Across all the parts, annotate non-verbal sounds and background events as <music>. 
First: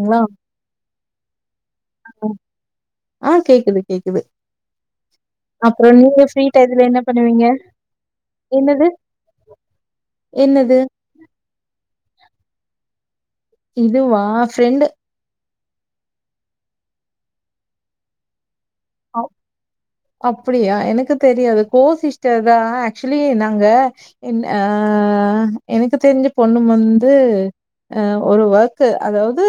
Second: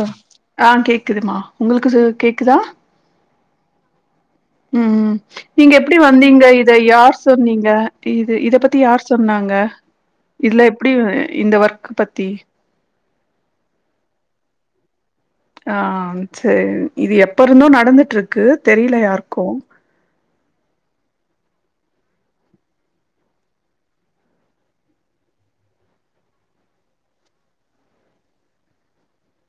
ங்களா அ கேக்குதுமா உங்களுக்கு கேக்குதா அ கேக்குது கேக்குது ம் ம் நீங்க அப்புறோ எப்டி ஃப்ரீ வந்தீங்க இத டைத்துல என்ன யார் பண்ணுவீங்க சொன்னீங்க இ இத பத்தி என்னது யார் சொன்னாங்க இதுல என்னது எப்டி இந்த ஒர்க் பத்தி இதுவா ஃப்ரெண்டு ஆம் சேர் இது எப்ப இருந்தும் நடந்துட்டு இருக்கு தெரில யாருக்கும் அப்டியா எனக்கு தெரியாது கோ சிஸ்டர் தா ஆக்சுவலி நாங்க இன் ஆ எனக்கு தெரிஞ்ச பொண்ணு வந்து அ ஒரு ஒர்க் அதாவது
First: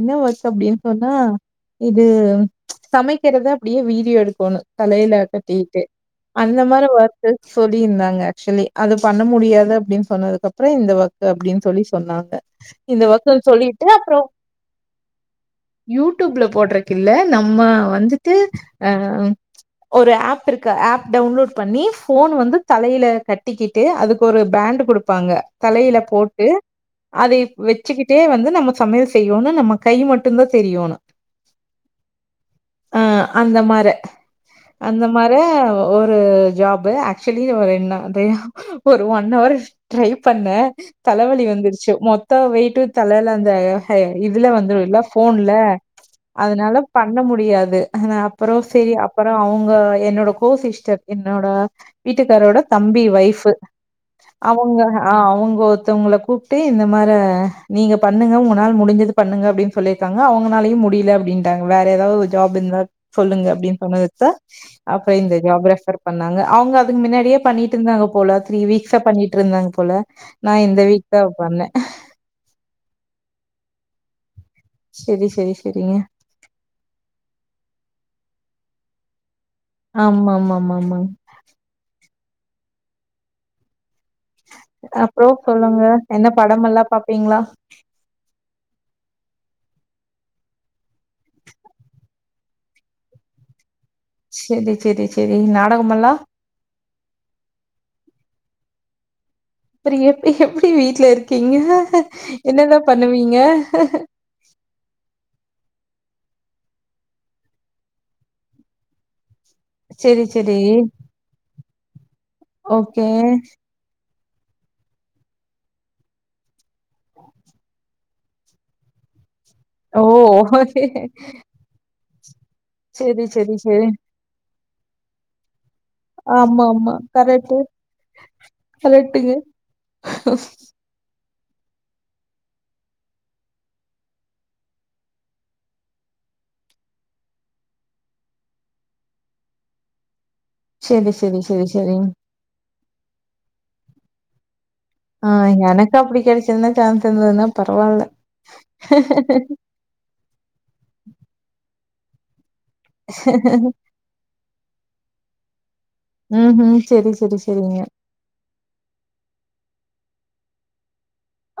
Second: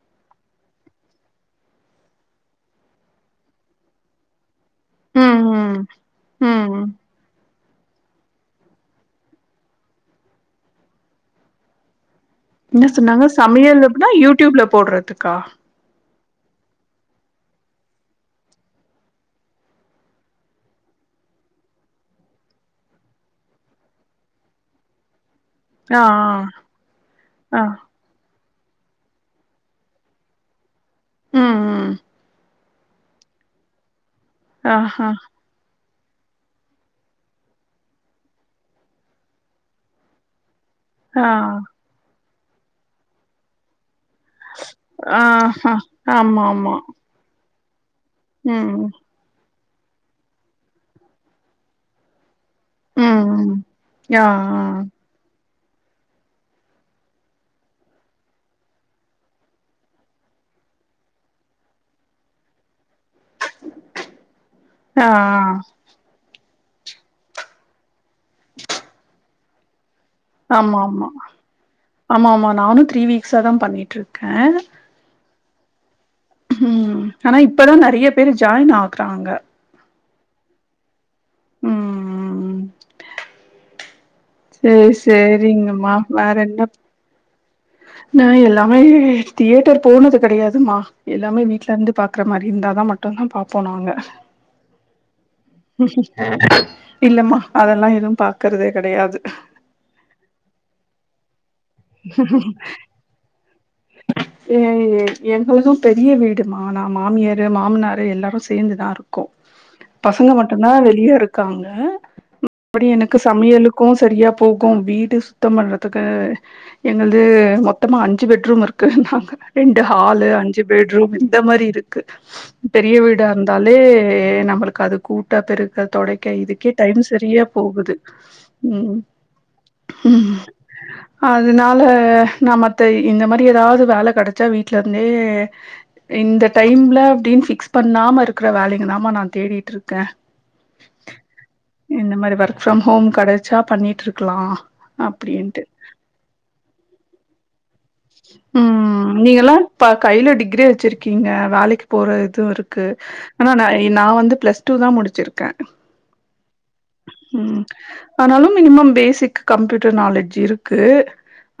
என்ன ஒர்க் அப்டின்னு சொன்னா இது சமை இருக்கிறத அப்டியே வீடியோ எடுக்கணும் தலையில ம் கட்டிட்டு ம் அந்த ம் மாரி வரு சொல்லிருந்தாங்க ஆக்சுவலி அது பண்ண முடியாது அப்டின்னு சொன்னதுக்கு அப்பறோ இந்த ஒர்க் அப்டின்னு சொல்லினு சொன்னாங்க என்ன இந்த சொன்னாங்க ஒர்க்குன்னு சமையல் சொல்லிட்டு அப்டின்னா அப்புறம் யூடியூப்ல போடுறதுக்கா யூடியூப்ல போடுறக்கில்ல நம்ம வந்துட்டு அ ஒரு ஆப் இருக்கு ஆப் டவுன்லோட் பண்ணி போன் வந்து தலையில கட்டிக்கி ட்டு அதுக்கு ஒரு பேண்டு கொடுப்பாங்க தலையில ஆ போட்டு அதை ஆ ஆ வச்சிக் டே வந்து நம்ம சமையல் செய்யணும் நம்ம கை மட்டும் தா தெரியணும் ம் ம் அ அந்த மார அந்த ஆஹா மார ஒரு ஜாப்பூ ஆக்சுவலி ஒரு ரெண் நாள் ஒரு ஒன் ஹவர் ட்ரை பண்ண ஆ தலைவலி வந்துருச்சு மொத்தா வெயிட்டு தலையல அந்த ஹே இதுல வந்துருல்ல போன்ல ஆஹா ஆமா ஆமா அதனால பண்ண முடியாது அ அப்பறோ ம் செரி அப்பறம் அவுங்க என்னோட கோ சிஸ்டர் என்னோட வீட்டுக்காரோட ம் தம்பி வைஃப் ம் ஆ அவங்க அ அவுங்க ஒருத்தவங்கள கூப்ட்டு இந்த மார நீங்க பண்ணுங்க உங்க நாள முடிஞ்சது பண்ணுங்க அப்டின்னு சொல்லிருக்காங்க அவங்களாலயும் முடில அப்டின்டாங்க வேற ஏதாவது ஜாப் இருந்தா சொல்லுங்க அப்டின்னு சொன்னதுக்கு தான் ஆ ஆ அப்பறம் இந்த ஜாப் ரெப்ஃபர் பண்ணாங்க அவுங்க அதுக்கு மின்னாடியே பண்ணிட்டு இருந்தாங்க போல த்ரீ வீக்ஸ்ஸா பண்ணிட்ருந்தாங்க போல நா ஆமா இந்த வீக் ஆமா தா பண்ணே. ஆமா ஆமா நானும் த்ரீ வீக்ஸா தான் பண்ணிட்டு இருக்க செரி செரி செரி ம் ஆனா இப்பதான் நிறைய பேரு ஜாயின் ஆகுறாங்க ஆமா ஆமாம்மமாம்மா ம்ம்ம் அப்றோ சொல்லுங்க சேரிங்கம்மா என்ன படம்லாம் பாப்பீங்களா நான் எல்லாமே தியேட்டர் போனது கிடையாதுமா எல்லாமே வீட்ல இருந்து பாக்குற மாரி இருந்தாதா மட்டுந்தா பாப்போ நாங்க. செரி, செரி, செரி நாடகமல்லா. இல்லம்மா, அதெல்லா எதும் பாக்குறதே கடையாது. செரிங்க எப் எப்படி வீட்ல இருக்கீங்க என்னதா பண்ணுவீங்க ஏ எங்களுது பெரிய வீடுமா நா மாமியாரு மாமனாரு எல்லாரு சேந்துதா இரு க்கும் செரி பசங்க செரி மட்டும்தான் வெளியே இருக்காங்க அப்டி ஓகே எனக்கு சமையலு கும் சரியா போகும், வீடு சுத்தம் பண்றதுக்கு எங்கள்து மொத்தமா அஞ்சு பெட் பெட்ரூம் இருக்குனாங்க ரெண்டு ஓ ஹாலு, அஞ்சு ஓகே பெட்ரூம், இந்த மாரி இருக்கு. பெரிய செரி வீடா செரி இருந்தாலே, செரி நம்மளுக்கு அது கூட்ட பெருக்க தொடைக்க ஆமா இதுக்கே ஆமா டைம் செரியா கரெக்ட்டு போகுது ம். கரெக்ட்டுங்க ம் <inaudible> அதனால, நா மத்த இந்த மாரி ஏதாது வேல கெடச்சா, வீட்லருந்தே இந்த டைம்ல அப்டின் ஃபிக்ஸ் பண்ணாம இருக்கற வேலைங்க தாமா நா தேடிட்ருக்கேன். செரி, செரி, செரி, செரி. மாரி ஒர்க் ஃப்ரம் ஹோம் கடச்சா, பண்ணிட்ருக்கலாம். ஆ, எனக்கு அப்டி கெடைச்சிருந்தா சான்ஸ் இருந்ததுன்னா பரவால்ல. ப்பா கையில டிகிரி வச்சிருக்கீங்க வேலைக்கு போற இதும் இருக்கு, ஆனா நா நா வந்து பிளஸ் டூதா முடிச்சிருக்க. ம் ம், செரி, செரி, செரிங்க. ஆனாலும், மினிமம் பேசிக் கம்ப்யூட்டர் நாலேஜ் இருக்கு,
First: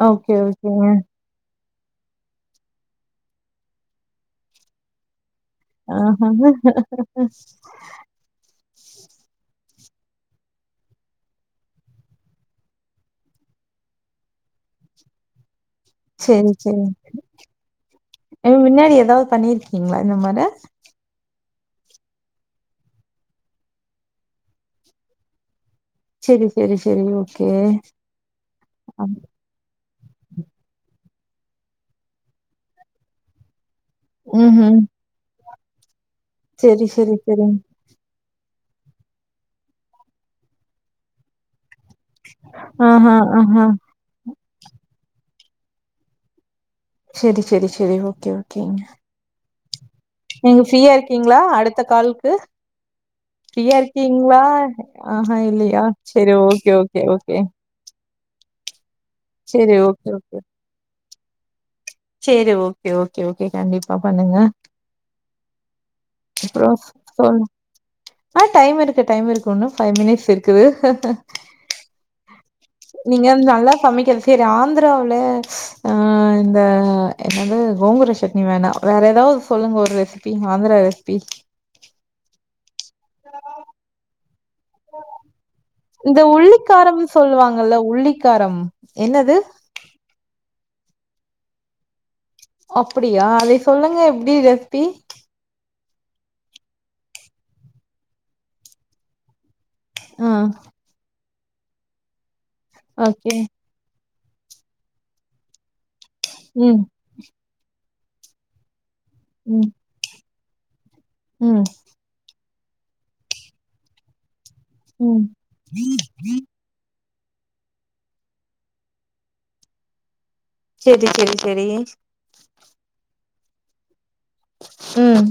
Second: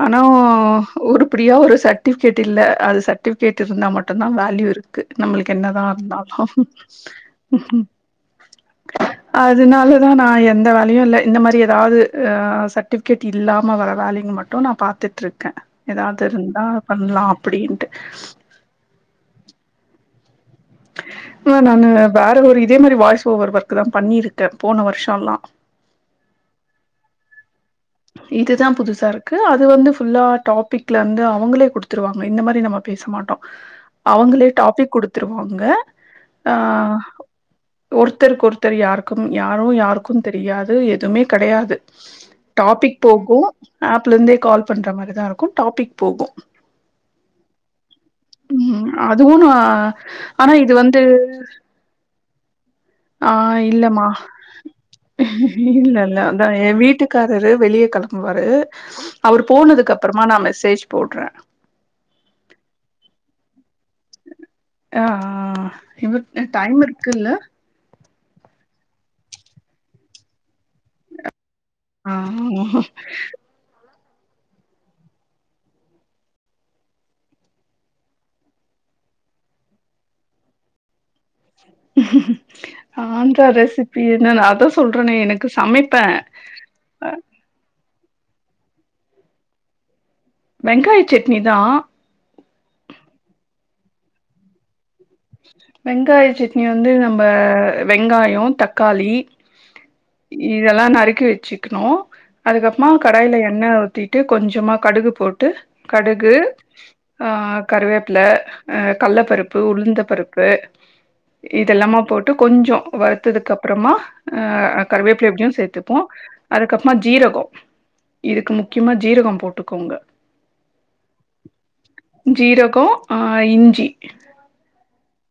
ஆனா ஓகே ஓகேங்க உருப்பிடியா ஒரு சர்டிஃபிகேட் இல்ல, அது சர்டிபிகேட் இருந்தா மட்டும் தா வல்யூ இருக். நம்மளுக்கு என்னதா ஆஹா <unintelligible> அதனாலதா நா எந்த வேலையு இல்ல, இந்த மாரி ஏதாவது ஆ சர்டிஃ கேட் இல்லாம வர வேலைங்க மட்டும் நா பாத்துட்டு்ருக்க. ஏதாது செரி இருந்தா பண்லா அப்படின்ட்டு. நீங் முன்னாடி ஏதாவது பண்ணிருக்கீங்ளா இந்த மாரி மா நானு வேற ஒரு இதே மாரி வாய்ஸ் ஓவர் ஒர்க்தா பண்ணிருக்கே, போன வருஷோலா செரி, செரி, செரி, ஓகே ஆ. து அது வந்து ஃபுல்லா டாபிக்ல இருந்து அவங்களே குடுத்துருவாங்க, இந்த மாரி நம்ம பேச மாட்டோம். அவுங்களே ம் டாபிக் குடுத்துருவாங்க, ஆ. செரி செரி செரிங் ஒருத்தருக் கொருத்தர் யாருக்கும் யாரோ யாருக்கும் தெரியாது எதுவுமே கடையாது. டாபிக் ஆஹா போகு ஆஹா ஆப்ல இருந்தே கால் பண்ற மாரிதா இருக்கு, டாபிக் போகு செரி, செரி, செரி, ஓகே ஓகேங்க. அதுவு நா ஆனா நீங்க இது ஃப்ரீயா வந்து இருக்கீங்களா, அடுத்த காலுக்கு ஆ, இல்லமா, ஆஹா இல்லையா இல்ல, இல்ல, செரி அதா எ ஓகே ஓகே ஓகே வீட்டுக்காரரு வெளியே களம் வாரு அவரு செரி போனதுக்கு ஓகே அப்பறமா நா மெசேஜ் போட்ற. சேரி, ஓகே, ஓகே, ஓகே, கண்டிப்பா பண்ணுங்க. ஆஹ் இன்னும் அப்றோ டைம் இருக்குல்ல. சொல் ஆ, டைமு இருக்கு, டைம் இருக்கு, ஒன்னும் ஃபைவ் மினிட்ஸ் இருக்குது. ஆ நீங்க நல்லா சமைக்கறது செரி, ஆந்தராவுல ஆ இந்த என்னது கோங்குர சட்னி வேணா. வேற ஏதாது சொல்லுங்க, ஒரு recipe, Andhra recipe. Andhra recipe என்ன, நாதா சொல்றேனே எனக்கு சமைப்ப இந்த உள்ளிக்காரம் சொல்லுவாங்கல்ல உள்ளிக்காரம், என்னது வெங்காய சட்னி தா. அப்படியா, அதை சொல்லுங்க எப்டி ரெஸ்பி வெங்காய சட்னி வந்து நம்ம வெங்காயோ தக்காளி ஆ இதெல்லா நறுக்கி வச்சுக்கிணு அதுக்கப்றமா ஓகே கடாய்ல எண்ண ஊத்தி ட்டு கொஞ்சமா கடுகு போட்டு கடுகு ம் ஆ கருவேப்பில அ கல்லப்பருப்பு, ம் உளுந்த பருப்பு ம் இதெல்லாம போட் டு கொஞ்சோ வருத்ததுக்கு அப்பறமா அ ம் கருவேப்பில எப்டியு சேத்துப்போ அது கப்மா ஜீரகோ இதுக்கு முக்கியமா ஜீரகோ போட்டுக்கோங்க செரி செரி செரி ஜீரகோ ஆ இஞ்சி ம்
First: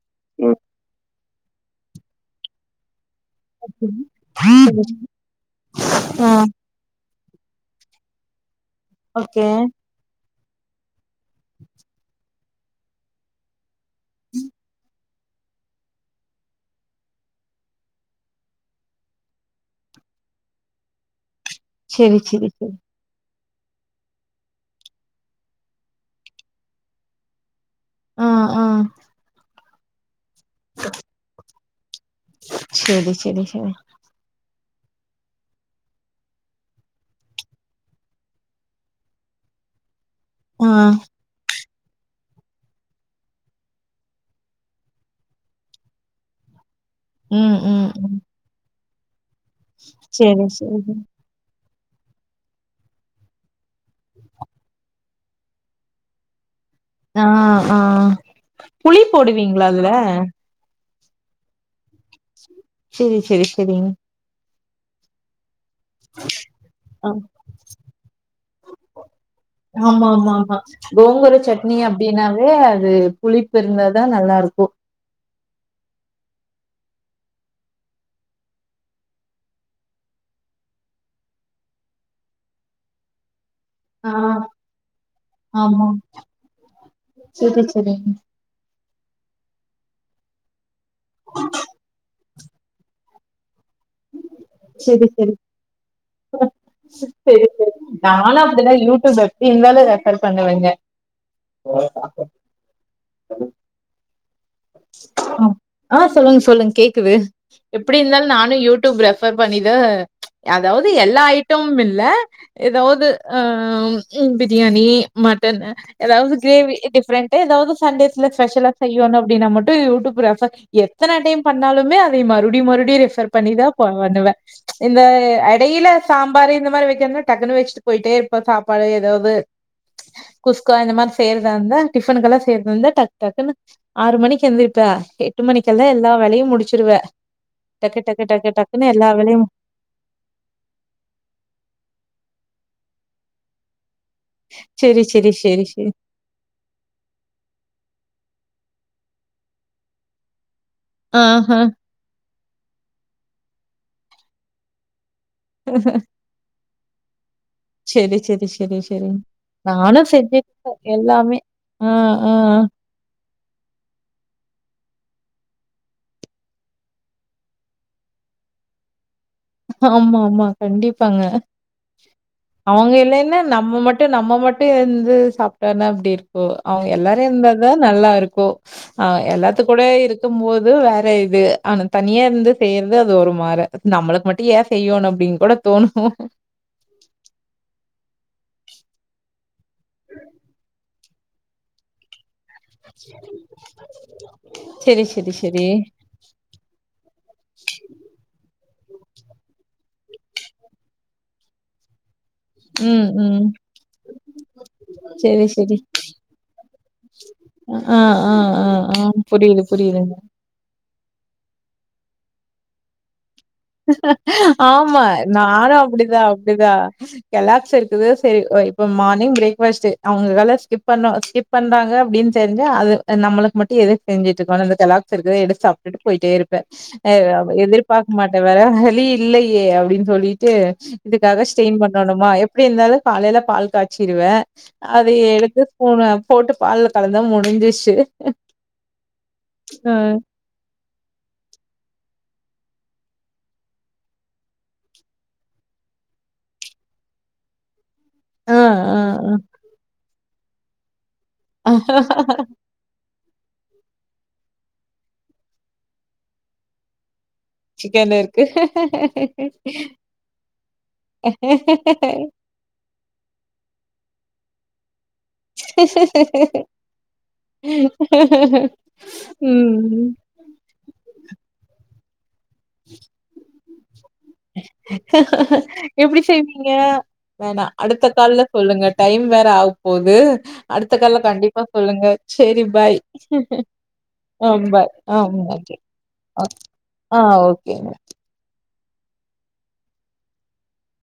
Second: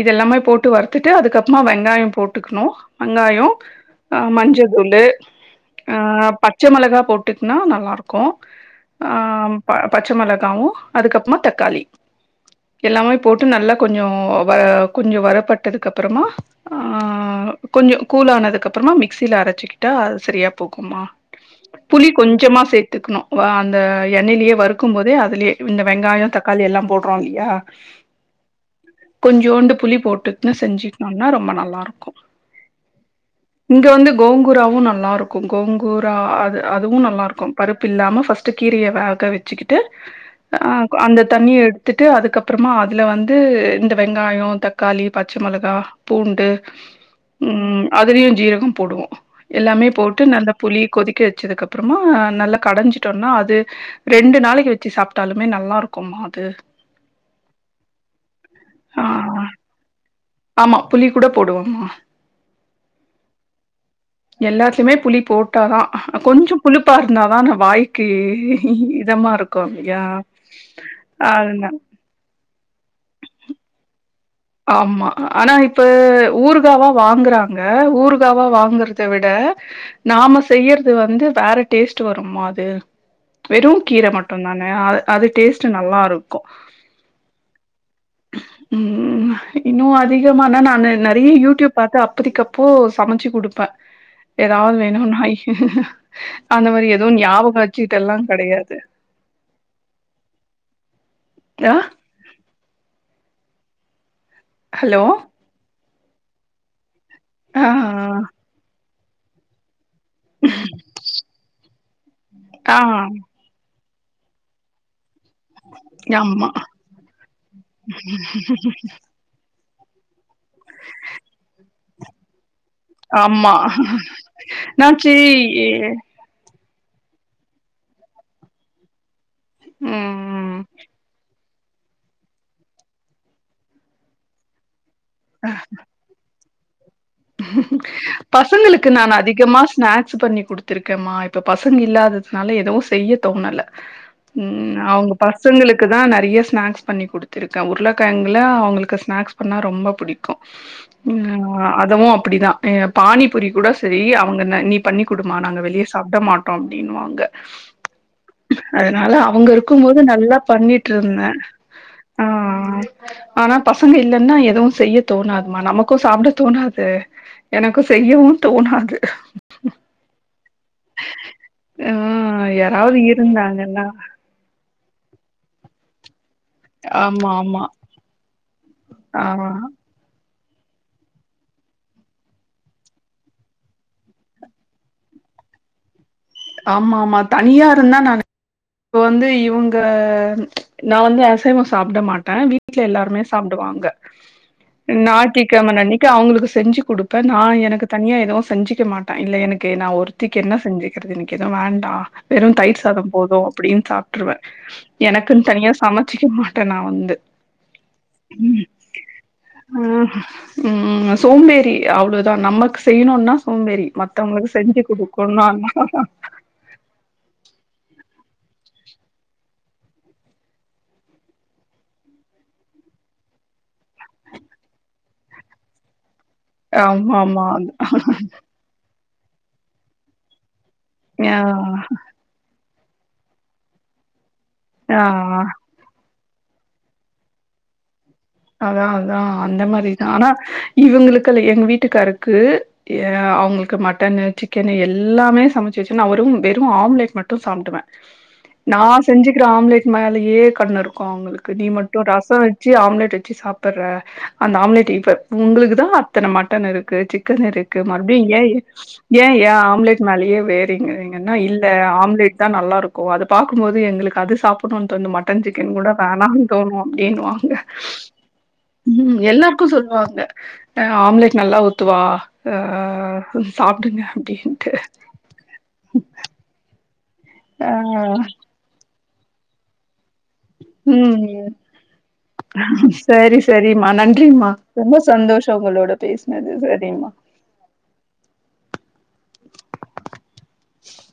இதெல்லாமே போட்டு வறுத்துட்டு அதுக்கப்றமா வெங்காயோ போட்டுக்குணு வெங்காயோ சரி. அ மஞ்சதூளு ஆ பட் ச்சமொளகா போட்டுட்ன்னா நல்லா இருக்கு ஓகே பச்ச மெளகாவு அதுக்கப்றமா தக்காளி எல்லாமே போட்டு நல்லா கொஞ்சோ வ கொஞ்சோ வரப்பட்டதுக்கு அப்பறமா ஆ ஆ கொஞ்சோ கூலானதுக்கு அப்றமா மிக்சில அரைச்சுக்கிட்டா அது சரியா போகுமா புளி செரி செரி கொஞ்சமா செரி சேத் த்துக்கணு ஓ அந்த எண்ணெயிலயே வறுக்கும் போதே அதுலே இந்த வெங்காயோ தக்காளி எல்லா போடுறோ இல்லியா ஆ ஆ கொஞ்சோண்டு புளி போட்டுகுன்னு செஞ்சீக்னோன்னா ரொம்ப நல்லா இருக்கு செரி செரி செரி இங்க வந்து கோங்கூராவு நல்லாருக்கு கோங்கூரா அது அதுவு நல்லாருக்கு பருப்பு இல்லாம ஃபஸ் ட்டு கீரய வேக வச்சுக்கிட்டு ஆ அ அந்த தண்ணிய எடுத்துட்டு அதுக்கப்றமா அதுல வந்து இந்த வெங்காயோ தக்காளி பச்ச மெளகா பூண்டு ம் அதலயு ஜீரகோ போடுவோ எல்லாமே போட்டு செரி நல்ல புளி செரி கொதிக்க வெச்சதுக்கு அப் அப்பறமா நல்லா கடஞ்சிட்டொன்னா அது ரெண்டு நாளைக்கு வெச்சு சாப்ட்டாலுமே நல்லா இருக்கும்மா அது ஆ ஆ புளி ஆ போடுவிங்ளா அதுல ஆமா புளி கூட போடுவோமா செரி செரி செரிங் எல்லாத்துலயுமே புளி போட்ட தா கொஞ்சோ புளிப்பா இருந்தாதா அந்த வாய்க்கு இதமா இருக்கு இல்லயா கோங்குர சட்னி அப்டின்னாவே அது புளிப்பு இருந்தா தா நல்லா இருக்கு அம்மா ஆனா இப்ப ஊறுகாவா வாங்கறாங்க ஊறுகாவா வாங்கறத விட நாம செய்யறது வந்து வேற டேஸ்ட் வரும்மா அது வெறு கீர ஆ மட்டுந்தான அது அது டேஸ்ட்டு ஆமா நல்லா இருக்கு செரி செரிங்க ம் இன்னு அதிகமானா நானு நெறையா யூடியூப் பாத்து அப்பதிக்கப் பூ சமச்சு குடுப்ப எதாவது செரி வேணுன்னா செரி அந்த மாரி எதுவு செரி ஞாபகோ செரி வச்சிட்டு எல்லா நானு அப்டிதா கெடையாது யூடியூப் இருந்தாலு ரெஃபர் பண்ணுவங்க <inaudible> ஆ ஹலோ ஆ சொல்லுங்க சொல்லுங் கேக்குது ஆ எப்படி ஆ இருந்தாலு நானு யூ யூப் ரெஃபர் பண்ணிதா அதாவது எல்லா ஐட்டமும்மில்ல ஆ எதாவது ஆம் பிரியாணி மட்டன்னு எதாவது ஆமா, கிரேவி டிஃப்ரெண்ட்டா எதாவது சண்டேஸ்ல ஸ்பெஷல்லா செய்யோனு அப்டினா மட்டு யூடியூப் ரெஃபர் எத்தன டைம் பண்ணாலுமே அதைய மறுடியு மறு டி ரெஃபர் ஆமா. பண்ணிதா ப பண்ணுவ நான் இந்த சரி எடையீல சாம்பார் இந்த மாரி வெக்கறதுனா டக்குன்னு வச்சுட்டு போயிட்டே இருப்பே சாப்பாடு எதாது ம். குஸ்கா இந்த மாரி செய்ற தா இருந்தா டிபனுக்கெல்லா செய்றதா இருந்தா டக் டக்குன்னு ஆறு மணிக்கு எந்திருப்ப எட்டு மணிக்கல்லா எல்லா வேலையு முடிச்சிருவ டக்கு டக்கு டக்கு டக்குன்னு பசங்களுக்கு எல்லா நானு வேலையும் அதிகமா ஸ்நாக்ஸ் பண்ணி குடுடத்திருக்கேமா இப்ப பசங்க இல்லாததுனால எதுவு செய்ய தோணல ம் சரி அவுங்க சரி சரி பசங்களுக்கு சரி. தா நெறையா ஸ்நாக்ஸ் பண்ணி குடுத் ச்சிருக்கே உருளைக்கெழங்குல அவுங்களுக்கு ஸ்நாக்ஸ் பண்ணா ரொம்ப பிடிக்கு ஆஹ. இங்கவு அப்டிதா ஏங்க பானிபுரி கூட செரி அவுங்க ந நீ பண்ணி் குடுமா நாங்க வெளிய சாப்ட மாட் அப்டினுவாங்க செரி செரி செரி செரி இருக்கும்போது நானு நல்லா செஞ்சுருக்கே பண்ணிட்டு இருந்தேன். எல்லாமே அ அ ஆ. ஆனா பசங்க இல்லன்னா எதுவு செய்ய தோணாதுமா நமக்கும் சாப்ட தோணாது அ எனக்கு செய்யவு தோணாது ஆம்மா ஆம்மா கண்டிப்பாங்க ஆ அவுங்க யாராவது இல்லைனா நம்ம இருந்தாங்கன்னா மட்டு நம்ம மட்டு இருந்து சாப்ட்டோனா எப்டி இருக்கு ஓ அவுங்க எல்லாரு ஆமா இருந்தா ஆமா தா நல்லா இருக்கு ஆ எல்லாத்துக் கூட இருக் க்கும் போது வேற இது ஆனா தனியா இருந்து செய்றது அது ஒரு மாற நம்மளுக்கு மட் ட்டியா செய்யணு அப்டினு கூட தோணு ஆமா ஆமா தனியா இருந்தா நானு இப்ப வந்து இவுங்க நா வந்து அசைவோ சாப்ட மாட்டே வீ வீட்டுல எல்லாருமே சாப்டுவாங்க சரி, சரி, சரி. ஞாயிற்றுக்கெழம அன்னைக் கே அவுங்களுக்கு செஞ்சு குடுப்பே நா எனக்கு தனியா எதுவு செஞ்சுக்க மாட்டே இல்ல எனக்கு நா ஒருத்திக்கு என்ன செஞ்சுக்கிறது இன்னி எது வேண்டா வெறு தயிர் ம், சாதம் போது ம். அப்டின்னு சாப்ட்டுருவே சரி, எனக்குனு தனியா சரி. சமைச்சிக்க மாட்டே நா வந்து ஆ ஆ ஆ ஆ புரியுது ஆ புரியுதுங்க ம் நா சோம்பேரி அவ்ளோதா நமக்கு செய்யணுனா ஆமா நானு அப்டிதா அப்டிதா கெலாக்ஸ் இருக்குது சரி இப்போ மார்னிங் பிரேக் ஃபாஸ்ட் அவுங்கலால ஸ்கிப் பண்ண ஸ்கிப் பண்றாங்க அப்டின் தெரிஞ்சா அது நம்மளுக்கு மட்டும் எதுக்கு செஞ்சுட்டுருக்கணு இந்த கெலாக்ஸ் இருக்கு அத எடுத்து சாப்ட்டுட்டு போயிட்டே இருக் ஆமா ஆமா அ எதிர்பாக்க மாட் வேற வழி இல்லயே அப்டின்னு சொல்லிட்டு ஆ இதுக்காக ஸ்டெயின் பண்ணணுமா எப்டி இருந்தாலு காலைல பால் காய்ச்சிருவே ஆ அத எடுத்து கூட போட்டு பால்ல கலந்தா முடிஞ்சிச்சு அதா அதா அந்த அ. மாரிதா ஆனா இவுங்களுக்குல்ல எங்க வீட்டுக்காருக்கு ஏ அவுங்களுக்கு மட்டனு சிக்கனு எல்லாமே சமைச்சு வச்சு நா ஒரும் வெறு ஆம்லேட் மட்டு சாப்டுவே அ, நா அ, அ. செஞ்சுக்கிற ஆம்லேட் மேலயே கண்ணு இருக்கு அவுங்களுக்கு நீ மட்டு ரசம் ச்சு ஆம்லெட்டு வச்சி சாப்பிடுற அந்த ஆம்லேட் இப்ப உங்களுக்குதா அத்தன மட்டன் இருக்கு சிக்கன் இருக் சிக்கன் மறுபடியு இங்க ஏன் இருக்கு. ஏ ஏன் ஆம்லேட் மேலயே வேறிங்கங்க இன்னு இல்ல ஆம்லேட் இதா நல்லா இருக்கு அது பாக்கும்போது எங்களுக்கு அது சாப்டணுன்னு தோணு மட் மட்டன் சிக்கன் கூட வேணானு தோணு அப்டினுவாங்க ஹ் ஹ்ம் ம் எல்லாருக்கு சொல்வாங்க அ ஆம்லேட் நல்லா ஊத்துவா அ கொஞ்சோ சாப்பிடுங்க அப்டின்ட்டு எப்டி செய்வீங்க வேணா ஆ அடுத்த கால்ல சொல்லுங்க டைம் வேற ஆகப் போகுது அடுத்த கால்ல ம் கண்டிப்பா சொல்லுங்க சேரி பாய் சரி சரிம்மா ஆ நன்றிம்மா பாய் ரொம்ப ஆ சந்தோஷோ ஓகே உங்களோட பேசுனது ஓகே சரிம்மா ஆ ஓகேங்க